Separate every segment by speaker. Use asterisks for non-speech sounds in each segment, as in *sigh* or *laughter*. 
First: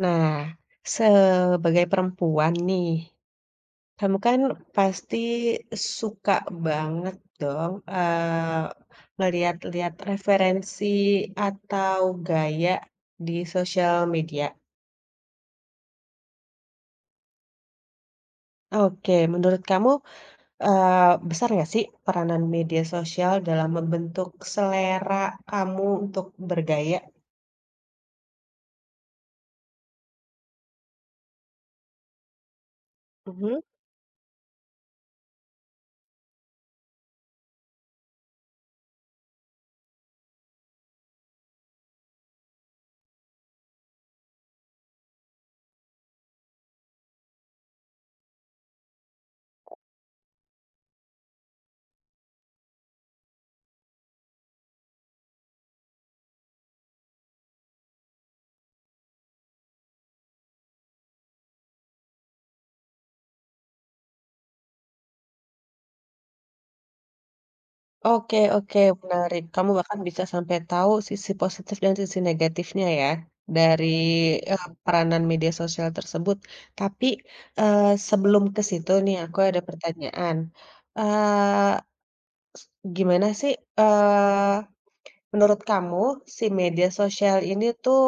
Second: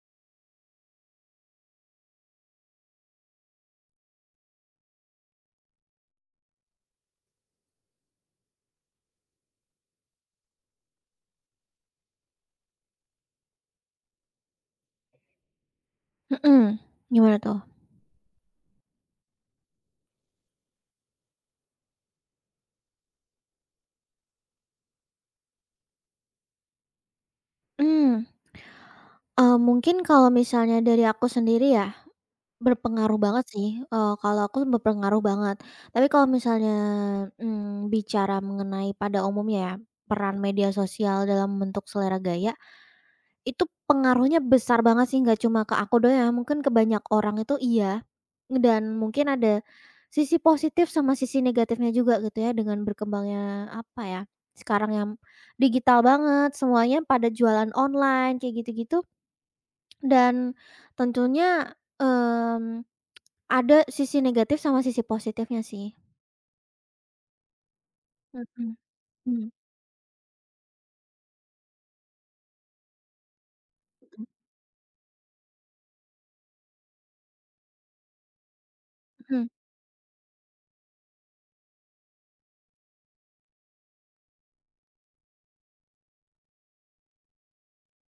Speaker 1: Nah, sebagai perempuan nih, kamu kan pasti suka banget dong ngeliat-liat referensi atau gaya di sosial media.
Speaker 2: Mmm, Gimana tuh?
Speaker 1: Oke, menurut kamu eh, besar nggak sih peranan media sosial dalam membentuk selera kamu untuk bergaya?
Speaker 2: Mmm, Mungkin kalau misalnya dari aku sendiri ya, berpengaruh banget
Speaker 1: Mhm.
Speaker 2: sih, kalau aku berpengaruh banget. Tapi kalau misalnya, bicara mengenai pada umumnya ya, peran media sosial dalam membentuk selera gaya, itu pengaruhnya besar banget sih, nggak cuma ke aku doang ya, mungkin ke banyak orang itu iya, dan mungkin ada sisi positif sama sisi negatifnya juga gitu ya, dengan berkembangnya, apa ya, sekarang yang digital banget, semuanya pada jualan online, kayak gitu-gitu. Dan tentunya, mmm, ada sisi negatif sama sisi positifnya sih.
Speaker 1: Oke
Speaker 2: Mhm,
Speaker 1: oke, menarik.
Speaker 2: mhm,
Speaker 1: Kamu bahkan bisa sampai tahu sisi positif dan sisi negatifnya ya, dari, peranan media sosial tersebut. Tapi, sebelum ke situ nih aku
Speaker 2: mhm,
Speaker 1: ada pertanyaan, eee, gimana sih, eee, menurut kamu si media sosial ini tuh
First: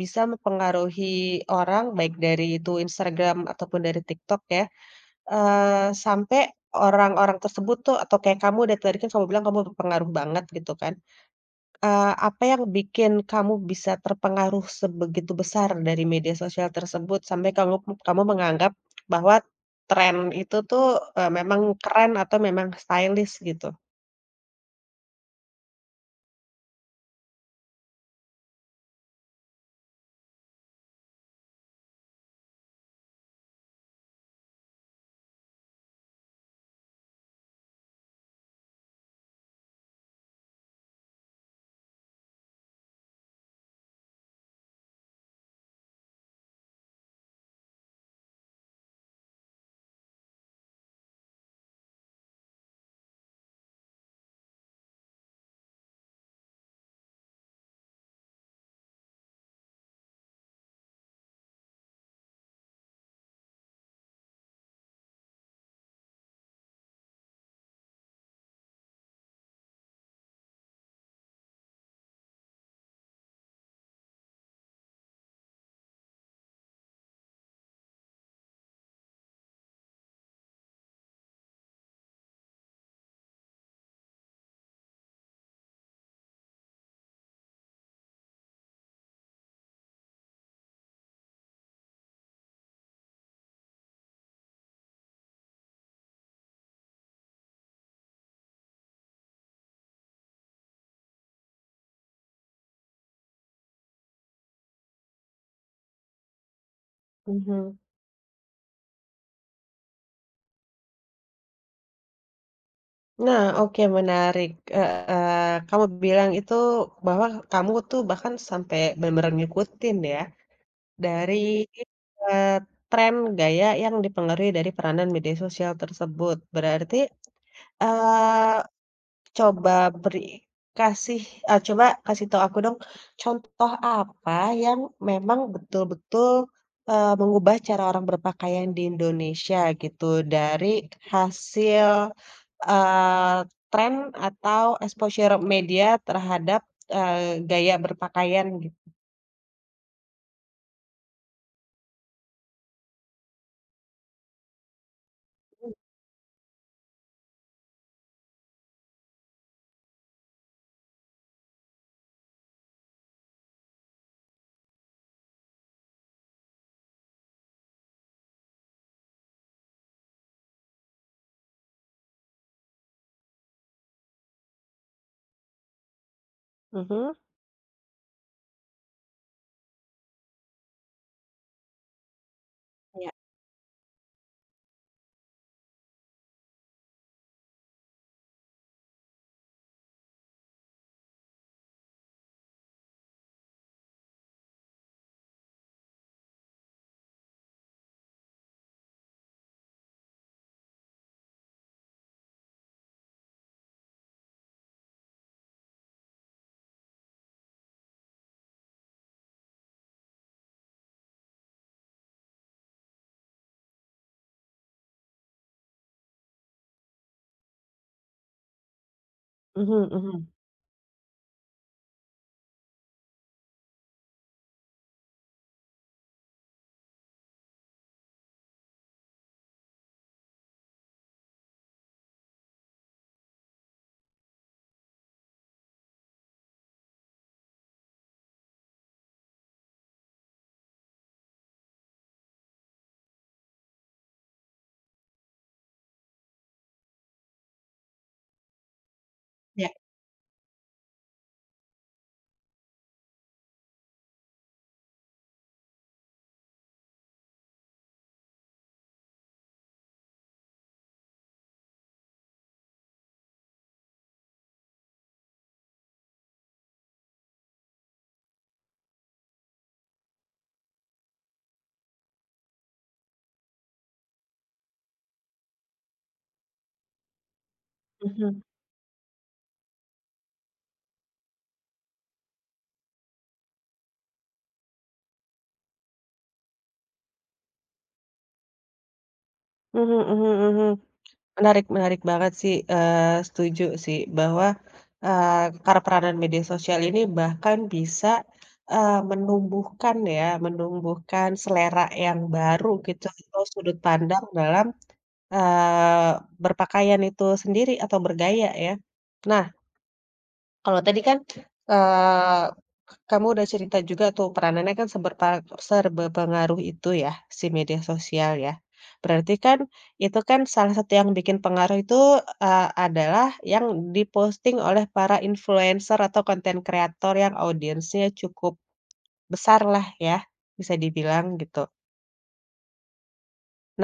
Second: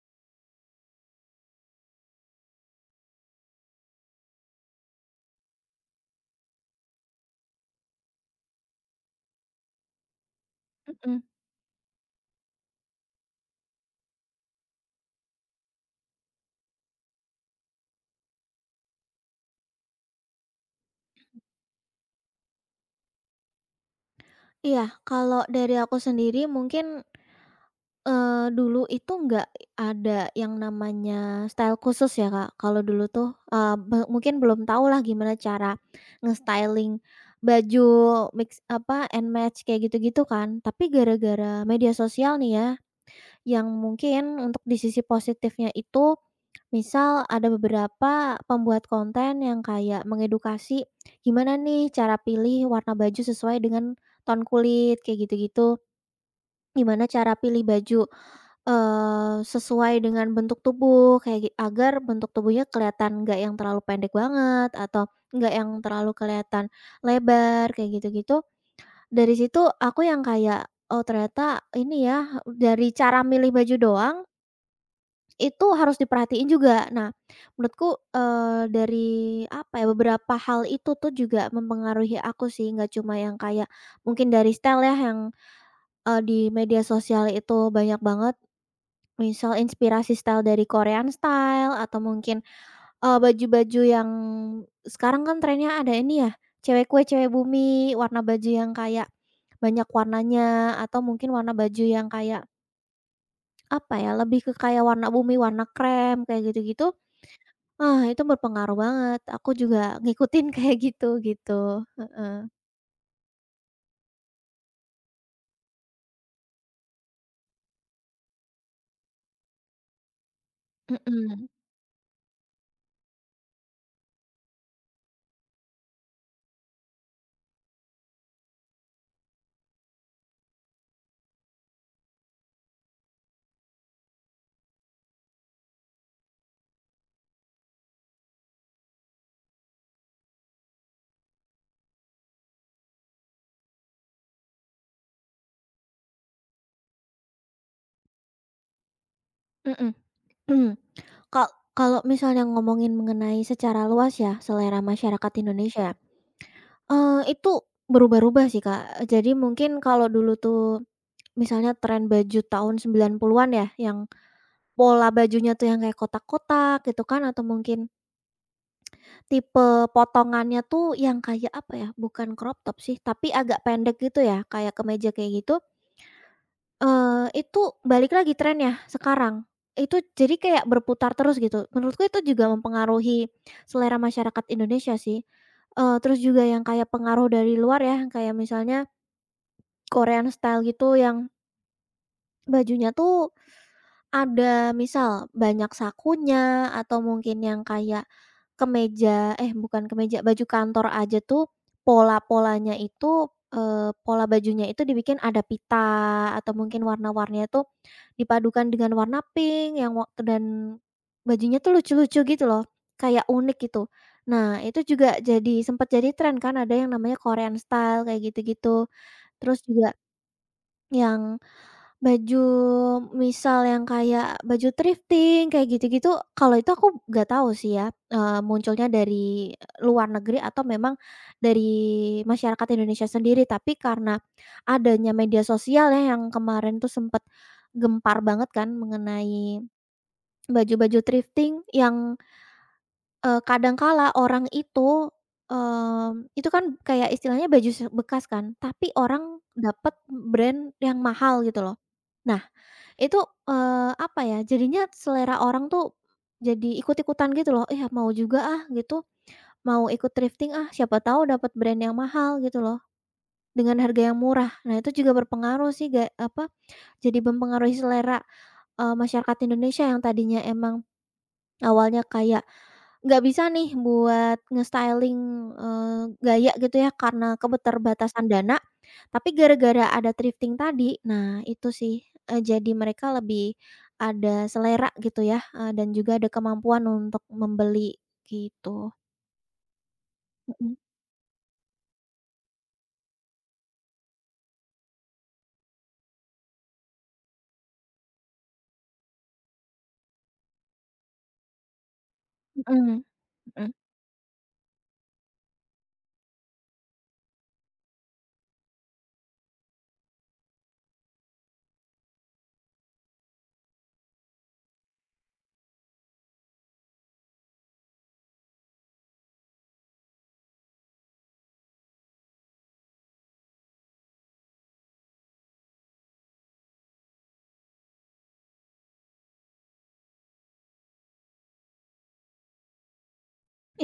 Speaker 1: bisa mempengaruhi orang baik dari itu Instagram ataupun dari TikTok ya, sampai orang-orang tersebut tuh atau kayak kamu dari tadi kan kamu bilang kamu berpengaruh banget gitu kan,
Speaker 2: mhm.
Speaker 1: apa yang bikin kamu bisa terpengaruh sebegitu besar dari media sosial tersebut sampai kamu kamu menganggap bahwa tren itu tuh, memang keren atau memang stylish gitu?
Speaker 2: Iya, kalau dari aku sendiri mungkin, dulu itu nggak ada yang namanya style khusus ya, Kak. Kalau dulu tuh, eee, be mungkin belum tahulah gimana cara nge-styling baju mix apa, and match kayak gitu-gitu kan. Tapi gara-gara media sosial nih ya, yang mungkin untuk di sisi positifnya itu, misal ada beberapa pembuat konten yang kayak mengedukasi, gimana nih cara pilih warna baju sesuai dengan tone kulit, kayak gitu-gitu. Gimana cara pilih baju, sesuai dengan bentuk tubuh kayak gi agar bentuk tubuhnya kelihatan nggak yang terlalu pendek banget atau nggak yang terlalu kelihatan lebar kayak gitu-gitu. Dari situ aku yang kayak, "Oh, ternyata ini ya, dari cara milih baju doang itu harus diperhatiin juga." Nah, menurutku, dari apa ya, beberapa hal itu tuh juga mempengaruhi aku sih, nggak cuma yang kayak mungkin dari style ya yang, di media sosial itu banyak banget. Misal inspirasi style dari Korean style atau mungkin, baju-baju yang sekarang kan trennya ada ini ya, cewek kue cewek bumi, warna baju yang kayak banyak warnanya, atau mungkin warna baju yang kayak, apa ya, lebih ke kayak warna bumi, warna krem, kayak gitu-gitu.
Speaker 1: Mhm.
Speaker 2: Ah, itu berpengaruh banget, aku juga ngikutin *laughs* kayak gitu, gitu. Heeh.
Speaker 1: Nah oke menarik, heeh, kamu bilang itu bahwa kamu tuh bahkan sampai bener-bener ngikutin ya? Dari,
Speaker 2: Mhm,
Speaker 1: eee, tren gaya yang dipengaruhi dari peranan media sosial tersebut. Berarti, eee, coba beri kasih eee, coba kasih tahu aku dong, contoh apa yang memang betul-betul, mengubah cara orang berpakaian di Indonesia gitu, dari hasil, eee, tren atau exposure media terhadap, gaya berpakaian git
Speaker 2: mhm. Ka *clears throat* kalau misalnya ngomongin mengenai secara luas ya selera masyarakat Indonesia. Itu berubah-ubah sih, Kak. Jadi mungkin kalau dulu tuh misalnya tren baju tahun 90-an ya, yang pola bajunya tuh yang kayak kotak-kotak gitu kan, atau mungkin tipe potongannya tuh yang kayak apa ya, bukan crop top sih, tapi agak pendek gitu ya, kayak kemeja kayak gitu,
Speaker 1: mhm,
Speaker 2: itu balik lagi trennya sekarang. Itu jadi kayak berputar terus gitu. Menurutku itu juga
Speaker 1: iya,
Speaker 2: mempengaruhi selera masyarakat Indonesia sih. Terus juga yang kayak pengaruh dari luar ya, kayak misalnya Korean style gitu yang bajunya tuh ada misal banyak sakunya, atau mungkin yang kayak kemeja eh, bukan kemeja, baju kantor aja tuh pola-polanya itu, pola bajunya itu dibikin ada pita, atau mungkin warna-warninya tuh dipadukan dengan warna pink yang wak dan bajunya tuh lucu-lucu gitu loh, kayak unik gitu. Nah, itu juga jadi sempat jadi tren kan, ada yang namanya Korean style kayak gitu-gitu. Terus
Speaker 1: mhm
Speaker 2: juga
Speaker 1: mhm,
Speaker 2: yang baju misal yang kayak baju thrifting kayak gitu-gitu, kalau itu aku nggak tahu sih ya, munculnya dari luar negeri atau memang dari masyarakat Indonesia sendiri. Tapi karena adanya media sosial ya yang kemarin tuh sempet gempar banget kan mengenai baju-baju thrifting yang, kadang kala orang itu, itu kan kayak istilahnya baju se bekas kan, tapi orang
Speaker 1: iya,
Speaker 2: dapet brand yang mahal gitu loh. Nah, itu, apa ya, jadinya selera orang tuh jadi ikut-ikutan gitu loh, "Iya, mau juga ah," gitu, "mau ikut thrifting ah, siapa tahu dapat brand yang mahal," gitu loh, dengan harga yang murah. Nah, itu juga berpengaruh sih ga apa, jadi mempengaruhi selera, masyarakat Indonesia yang tadinya emang awalnya kayak nggak bisa nih buat nge-styling, gaya gitu ya karena keterbatasan
Speaker 1: mhm.
Speaker 2: dana, tapi gara-gara ada thrifting tadi, nah itu sih, jadi mereka lebih ada selera gitu ya, dan juga ada kemampuan untuk membeli gitu.
Speaker 1: Mhm mhm mhm.
Speaker 2: Mhm,
Speaker 1: Menarik menarik banget sih, setuju sih bahwa, eee, karena peranan media sosial ini bahkan bisa, menumbuhkan ya, menumbuhkan selera yang baru
Speaker 2: mhm,
Speaker 1: gitu atau
Speaker 2: mhm.
Speaker 1: sudut pandang dalam, eee, berpakaian itu sendiri atau bergaya ya. Nah kalau tadi kan, eee, kamu udah cerita juga tuh peranannya kan serba pengaruh itu ya, si media sosial ya. Berarti kan itu kan salah satu yang bikin pengaruh itu, adalah yang diposting oleh para influencer atau konten kreator yang audiensnya cukup besar lah ya, bisa dibilang gitu.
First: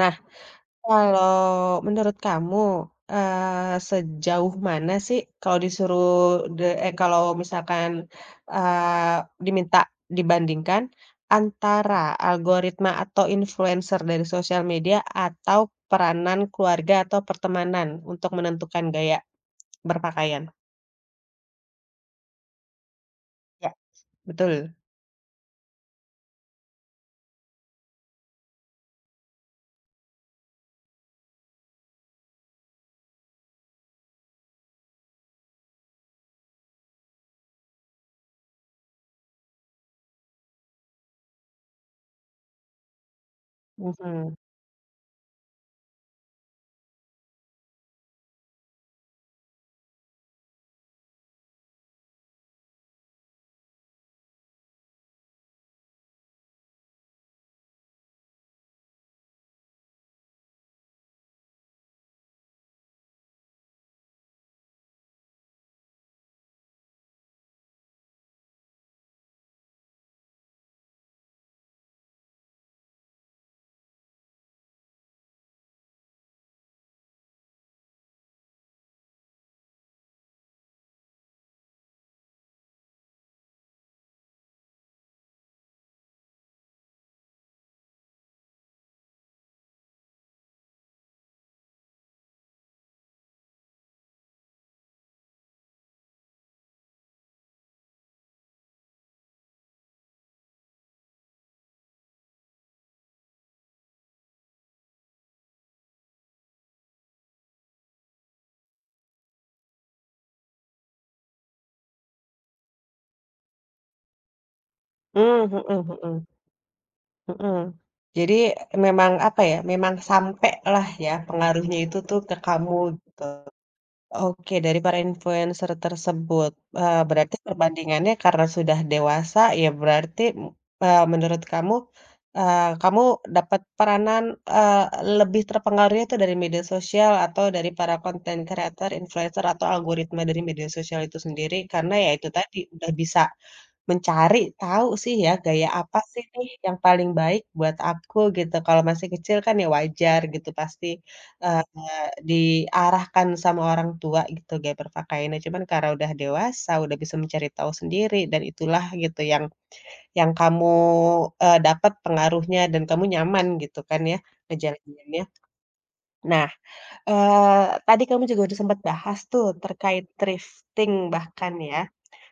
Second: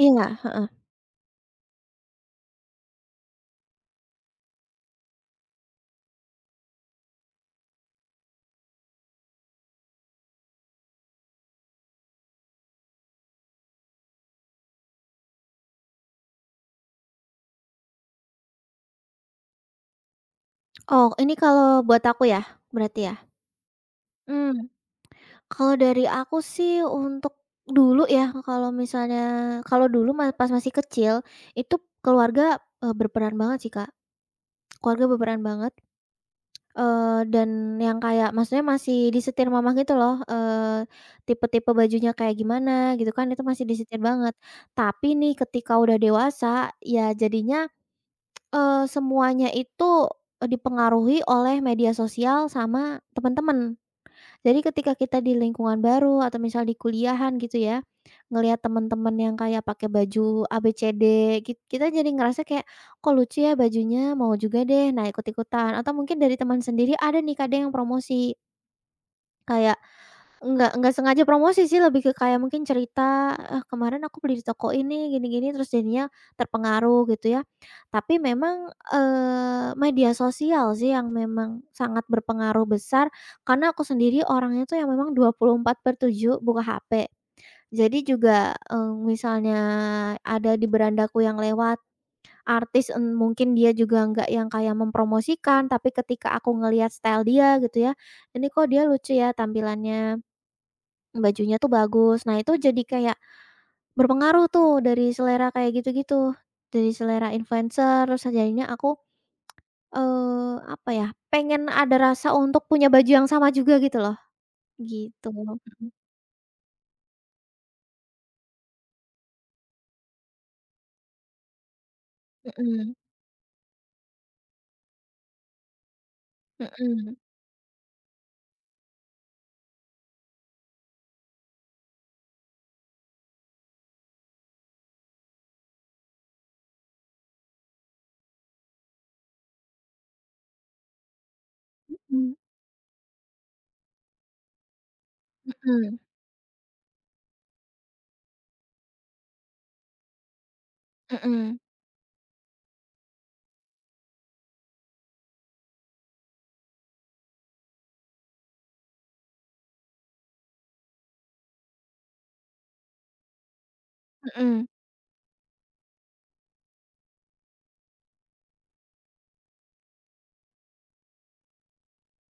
Speaker 1: Nah
Speaker 2: heeh.
Speaker 1: kalau menurut kamu, sejauh mana sih kalau disuruh kalau misalkan, eee, diminta dibandingkan antara algoritma atau influencer dari sosial media atau peranan keluarga atau pertemanan untuk menentukan gaya berpakaian?
Speaker 2: Oh, ini kalau buat aku ya, berarti ya?
Speaker 1: Ya.
Speaker 2: Mmm.
Speaker 1: Betul.
Speaker 2: Kalau dari aku sih untuk dulu ya, kalau misalnya kalau dulu pas masih kecil, itu keluarga, berperan banget sih Kak, keluarga berperan banget. Dan yang kayak maksudnya masih disetir mama gitu loh, tipe-tipe bajunya kayak gimana gitu kan, itu masih disetir banget.
Speaker 1: Mhm.
Speaker 2: Tapi nih ketika udah dewasa ya jadinya, semuanya itu, dipengaruhi oleh media sosial sama temen-temen. Jadi ketika kita di lingkungan baru atau misal di kuliahan gitu ya, ngelihat teman-teman yang kayak pakai baju ABCD, kita jadi ngerasa kayak, "Kok lucu ya bajunya, mau juga deh." Nah, ikut-ikutan atau mungkin dari teman sendiri ada nih kadang yang promosi, kayak enggak sengaja promosi sih, lebih ke kayak mungkin cerita, "Eh, kemarin aku beli di toko ini, gini-gini," terus jadinya terpengaruh gitu ya. Tapi memang, media sosial sih yang memang sangat berpengaruh besar, karena aku sendiri orangnya tuh yang memang 24/7 buka HP. Jadi juga, misalnya ada di berandaku yang lewat, artis, mungkin dia juga nggak yang kayak mempromosikan, tapi ketika aku ngelihat style dia gitu ya, "Ini kok dia lucu ya tampilannya." Bajunya tuh bagus. Nah, itu jadi kayak berpengaruh tuh dari selera kayak gitu-gitu, dari selera influencer, terus jadinya aku, apa ya, pengen ada rasa untuk punya baju yang sama juga gitu loh, gitu.
Speaker 1: Mmm, mhm mhm mhm. Jadi memang apa ya, memang sampai lah ya pengaruhnya itu tuh ke kamu.
Speaker 2: Mhm,
Speaker 1: Oke, dari para influencer tersebut,
Speaker 2: mhm,
Speaker 1: berarti perbandingannya karena sudah dewasa, ya berarti, menurut kamu, kamu dapat peranan, eee, lebih terpengaruhnya itu dari media sosial atau dari para content creator, influencer, atau algoritma dari media sosial itu sendiri, karena ya itu
Speaker 2: mhm,
Speaker 1: tadi, udah bisa mencari tahu sih ya, gaya
Speaker 2: mhm,
Speaker 1: apa sih nih yang paling baik buat aku gitu. Kalau masih kecil kan ya wajar gitu pasti,
Speaker 2: mhm, mhm,
Speaker 1: eee, diarahkan sama orang tua gitu gaya berpakaiannya. Cuman karena udah dewasa, udah bisa mencari tahu sendiri dan itulah gitu yang yang kamu, dapat pengaruhnya dan kamu nyaman gitu kan ya
Speaker 2: mhm,
Speaker 1: ngejalaninnya. Nah, tadi kamu juga udah sempat bahas tuh terkait thrifting bahkan ya.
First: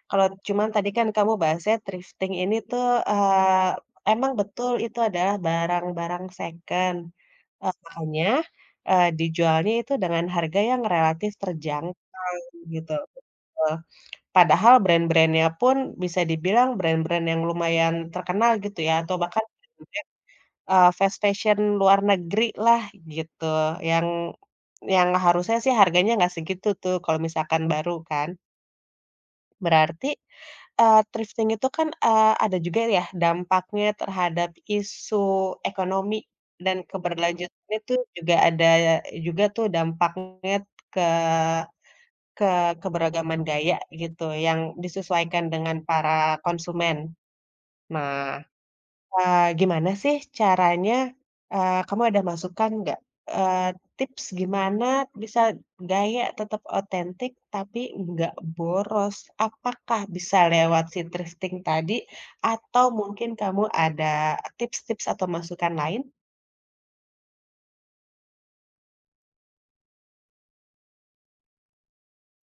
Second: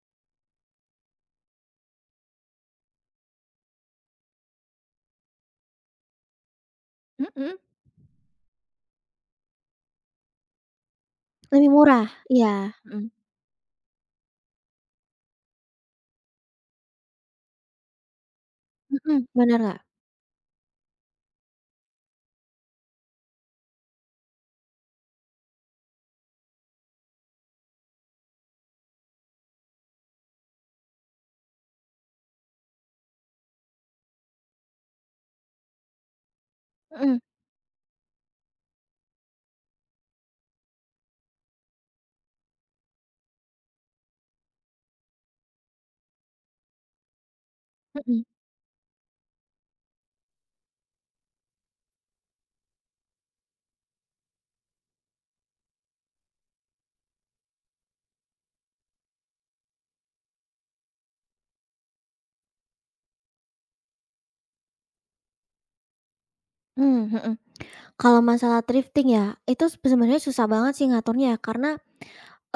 Speaker 1: Kalau cuman tadi kan kamu bahasnya thrifting ini tuh, eee, emang betul itu adalah barang-barang second,
Speaker 2: mhm.
Speaker 1: makanya, dijualnya itu dengan harga yang relatif
Speaker 2: Lebih murah,
Speaker 1: terjangkau
Speaker 2: iya.
Speaker 1: gitu,
Speaker 2: Mhm,
Speaker 1: betul. Padahal brand-brandnya pun bisa dibilang brand-brand yang lumayan terkenal gitu ya atau
Speaker 2: mhm.
Speaker 1: bahkan
Speaker 2: Bener nggak?
Speaker 1: brand-brand, fast fashion luar negeri lah gitu, yang yang harusnya sih harganya nggak segitu tuh kalau misalkan baru kan. Berarti, thrifting itu kan, ada juga ya dampaknya terhadap isu ekonomi dan
Speaker 2: Mhm,
Speaker 1: keberlanjutannya tuh juga ada juga tuh dampaknya ke ke keberagaman gaya gitu yang disesuaikan dengan para konsumen.
Speaker 2: mhm,
Speaker 1: Nah, gimana sih caranya, kamu ada masukan nggak, eee, tips gimana bisa gaya tetap otentik tapi nggak boros? Apakah bisa lewat si thrifting tadi atau mungkin kamu ada tips-tips atau masukan lain?
Speaker 2: mhm, mhm. Kalau masalah thrifting ya, itu sebenarnya susah banget sih ngaturnya ya, karena,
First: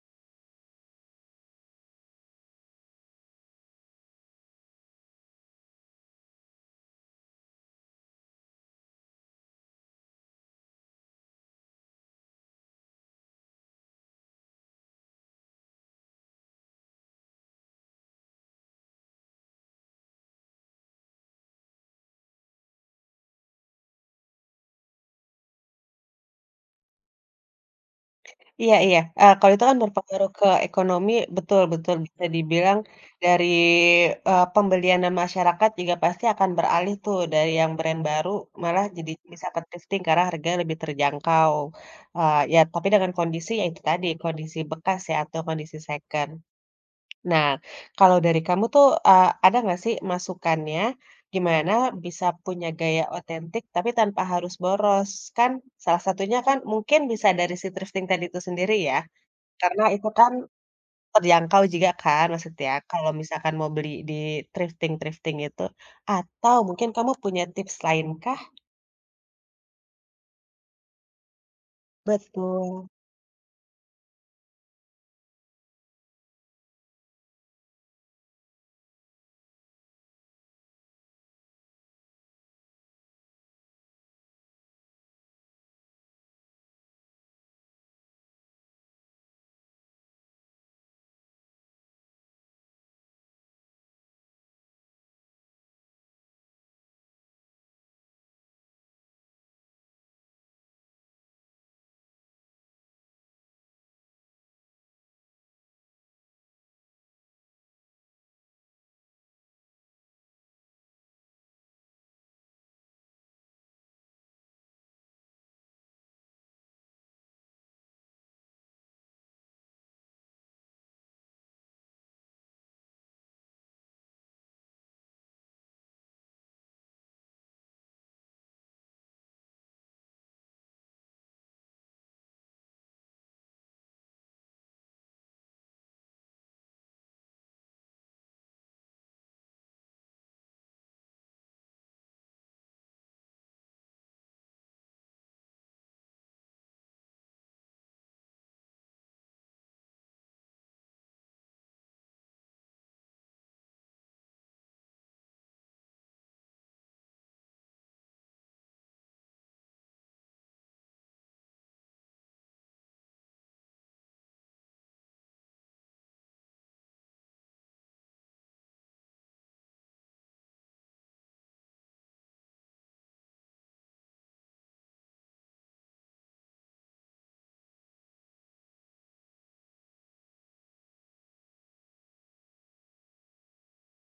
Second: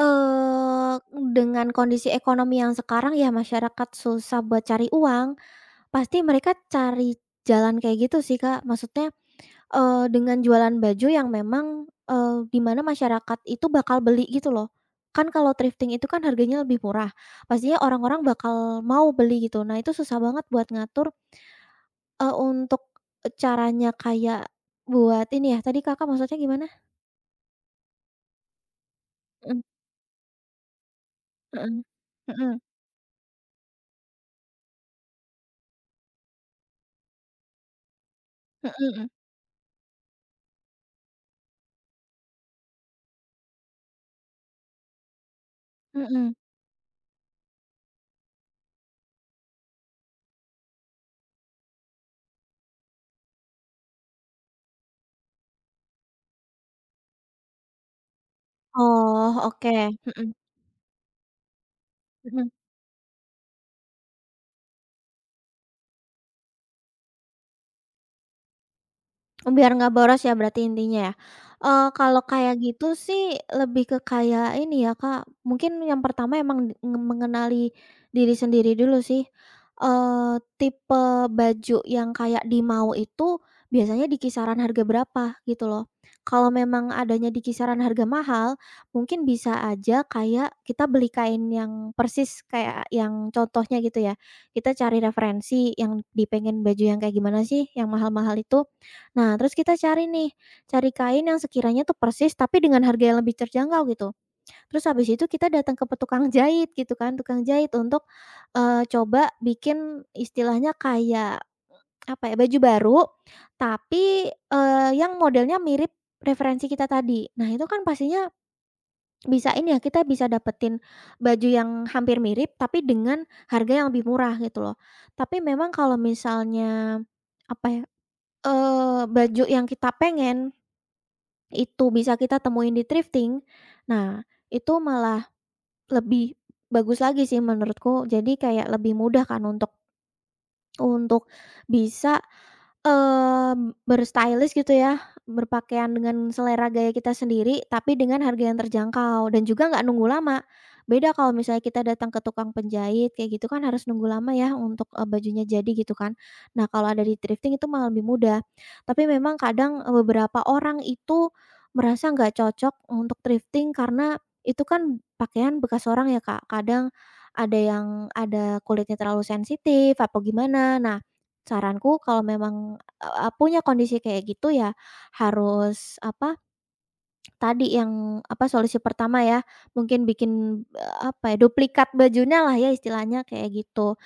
Speaker 2: Eee, dengan kondisi ekonomi yang sekarang ya masyarakat susah buat cari uang, pasti mereka cari jalan kayak gitu sih, Kak. Maksudnya, dengan jualan baju yang memang, di mana masyarakat itu bakal beli gitu loh. Kan kalau thrifting itu kan harganya lebih murah, pastinya orang-orang bakal mau beli gitu. Nah, itu susah banget buat ngatur, untuk, caranya kayak buat ini ya, tadi Kakak maksudnya gimana?
Speaker 1: Iya iya, kalau
Speaker 2: Mhm,
Speaker 1: itu kan berpengaruh ke ekonomi, betul
Speaker 2: mhm.
Speaker 1: betul bisa
Speaker 2: Mhm.
Speaker 1: dibilang dari, pembelian dan masyarakat juga pasti akan beralih tuh dari yang brand baru
Speaker 2: Mhm,
Speaker 1: malah
Speaker 2: mhm.
Speaker 1: jadi bisa ke thrifting karena harganya lebih terjangkau, ya tapi dengan kondisi ya itu tadi, kondisi bekas ya atau kondisi
Speaker 2: Mhm,
Speaker 1: second.
Speaker 2: mhm.
Speaker 1: Nah, kalau dari kamu tuh, ada nggak sih masukannya gimana bisa punya gaya otentik tapi tanpa harus boros? Kan salah satunya kan mungkin bisa dari si thrifting tadi itu sendiri ya?
Speaker 2: Oh, oke.
Speaker 1: Karena itu kan
Speaker 2: Mhm,
Speaker 1: terjangkau juga kan
Speaker 2: mhm.
Speaker 1: maksudnya kalau misalkan mau beli di thrifting-thrifting itu, atau mungkin kamu punya tips lain kah?
Speaker 2: Oh, biar nggak boros ya berarti intinya ya? Kalau kayak
Speaker 1: Betul,
Speaker 2: gitu sih lebih ke kayak ini ya, Kak, mungkin yang pertama emang d nge mengenali diri sendiri dulu sih. Tipe baju yang kayak dimau itu biasanya di kisaran harga berapa gitu loh. Kalau memang adanya di kisaran harga mahal, mungkin bisa aja kayak kita beli kain yang persis kayak yang contohnya gitu ya. Kita cari referensi yang di pengen baju yang kayak gimana sih yang mahal-mahal itu. Nah, terus kita cari nih, cari kain yang sekiranya tuh persis tapi dengan harga yang lebih terjangkau gitu. Terus habis itu kita datang ke tukang jahit gitu kan, tukang jahit untuk, coba bikin istilahnya kayak, apa ya, baju baru tapi, yang modelnya mirip referensi kita tadi. Nah, itu kan pastinya bisa ini ya, kita bisa dapetin baju yang hampir mirip tapi dengan harga yang lebih murah gitu loh. Tapi memang kalau misalnya, apa ya, baju yang kita pengen itu bisa kita temuin di thrifting. Nah, itu malah lebih bagus lagi sih menurutku. Jadi kayak lebih mudah kan untuk untuk bisa berstylist gitu ya, berpakaian dengan selera gaya kita sendiri, tapi dengan harga yang terjangkau dan juga nggak nunggu lama. Beda kalau misalnya kita datang ke tukang penjahit kayak gitu kan harus nunggu lama ya untuk, bajunya jadi gitu kan. Nah, kalau ada di thrifting itu malah lebih mudah. Tapi memang kadang, beberapa orang itu merasa nggak cocok untuk thrifting karena itu kan pakaian bekas orang ya Kak, kadang ada yang ada kulitnya terlalu sensitif atau gimana. Nah, saranku kalau memang, punya kondisi kayak gitu ya harus apa, tadi yang apa, solusi pertama ya, mungkin bikin, apa ya, duplikat bajunya lah ya istilahnya kayak gitu.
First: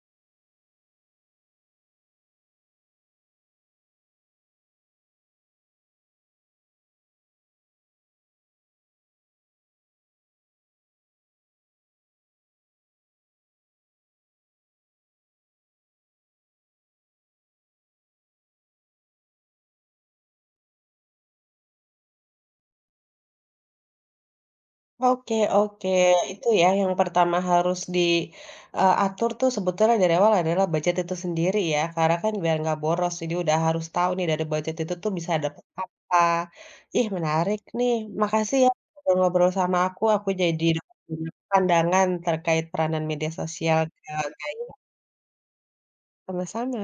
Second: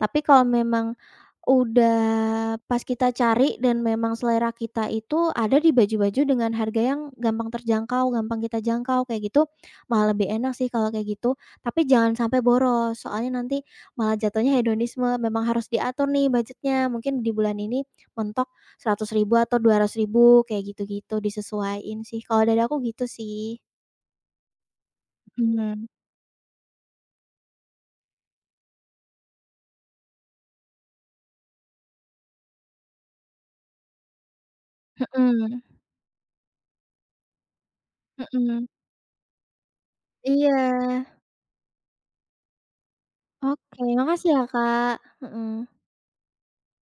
Speaker 2: Tapi kalau memang udah pas kita cari dan memang selera kita itu ada di baju-baju dengan harga yang gampang terjangkau, gampang kita jangkau kayak gitu, malah lebih enak sih kalau kayak gitu. Tapi jangan sampai boros, soalnya nanti malah jatuhnya hedonisme. Memang harus diatur nih budgetnya, mungkin di bulan ini mentok 100 ribu atau 200 ribu kayak gitu-gitu, disesuaiin sih. Kalau dari aku gitu sih.
Speaker 1: oke
Speaker 2: Mmm,
Speaker 1: oke itu ya yang pertama harus di, atur tuh sebetulnya dari awal adalah budget itu sendiri ya karena kan biar nggak boros jadi udah harus tahu nih dari budget itu tuh bisa
Speaker 2: mhm,
Speaker 1: dapet apa. Ih menarik nih, makasih
Speaker 2: mhm.
Speaker 1: ya udah ngobrol sama aku
Speaker 2: Iya,
Speaker 1: jadi dapat banyak pandangan terkait peranan media sosial
Speaker 2: oke,
Speaker 1: ke
Speaker 2: makasih ya, Kak, mhm.
Speaker 1: sama-sama.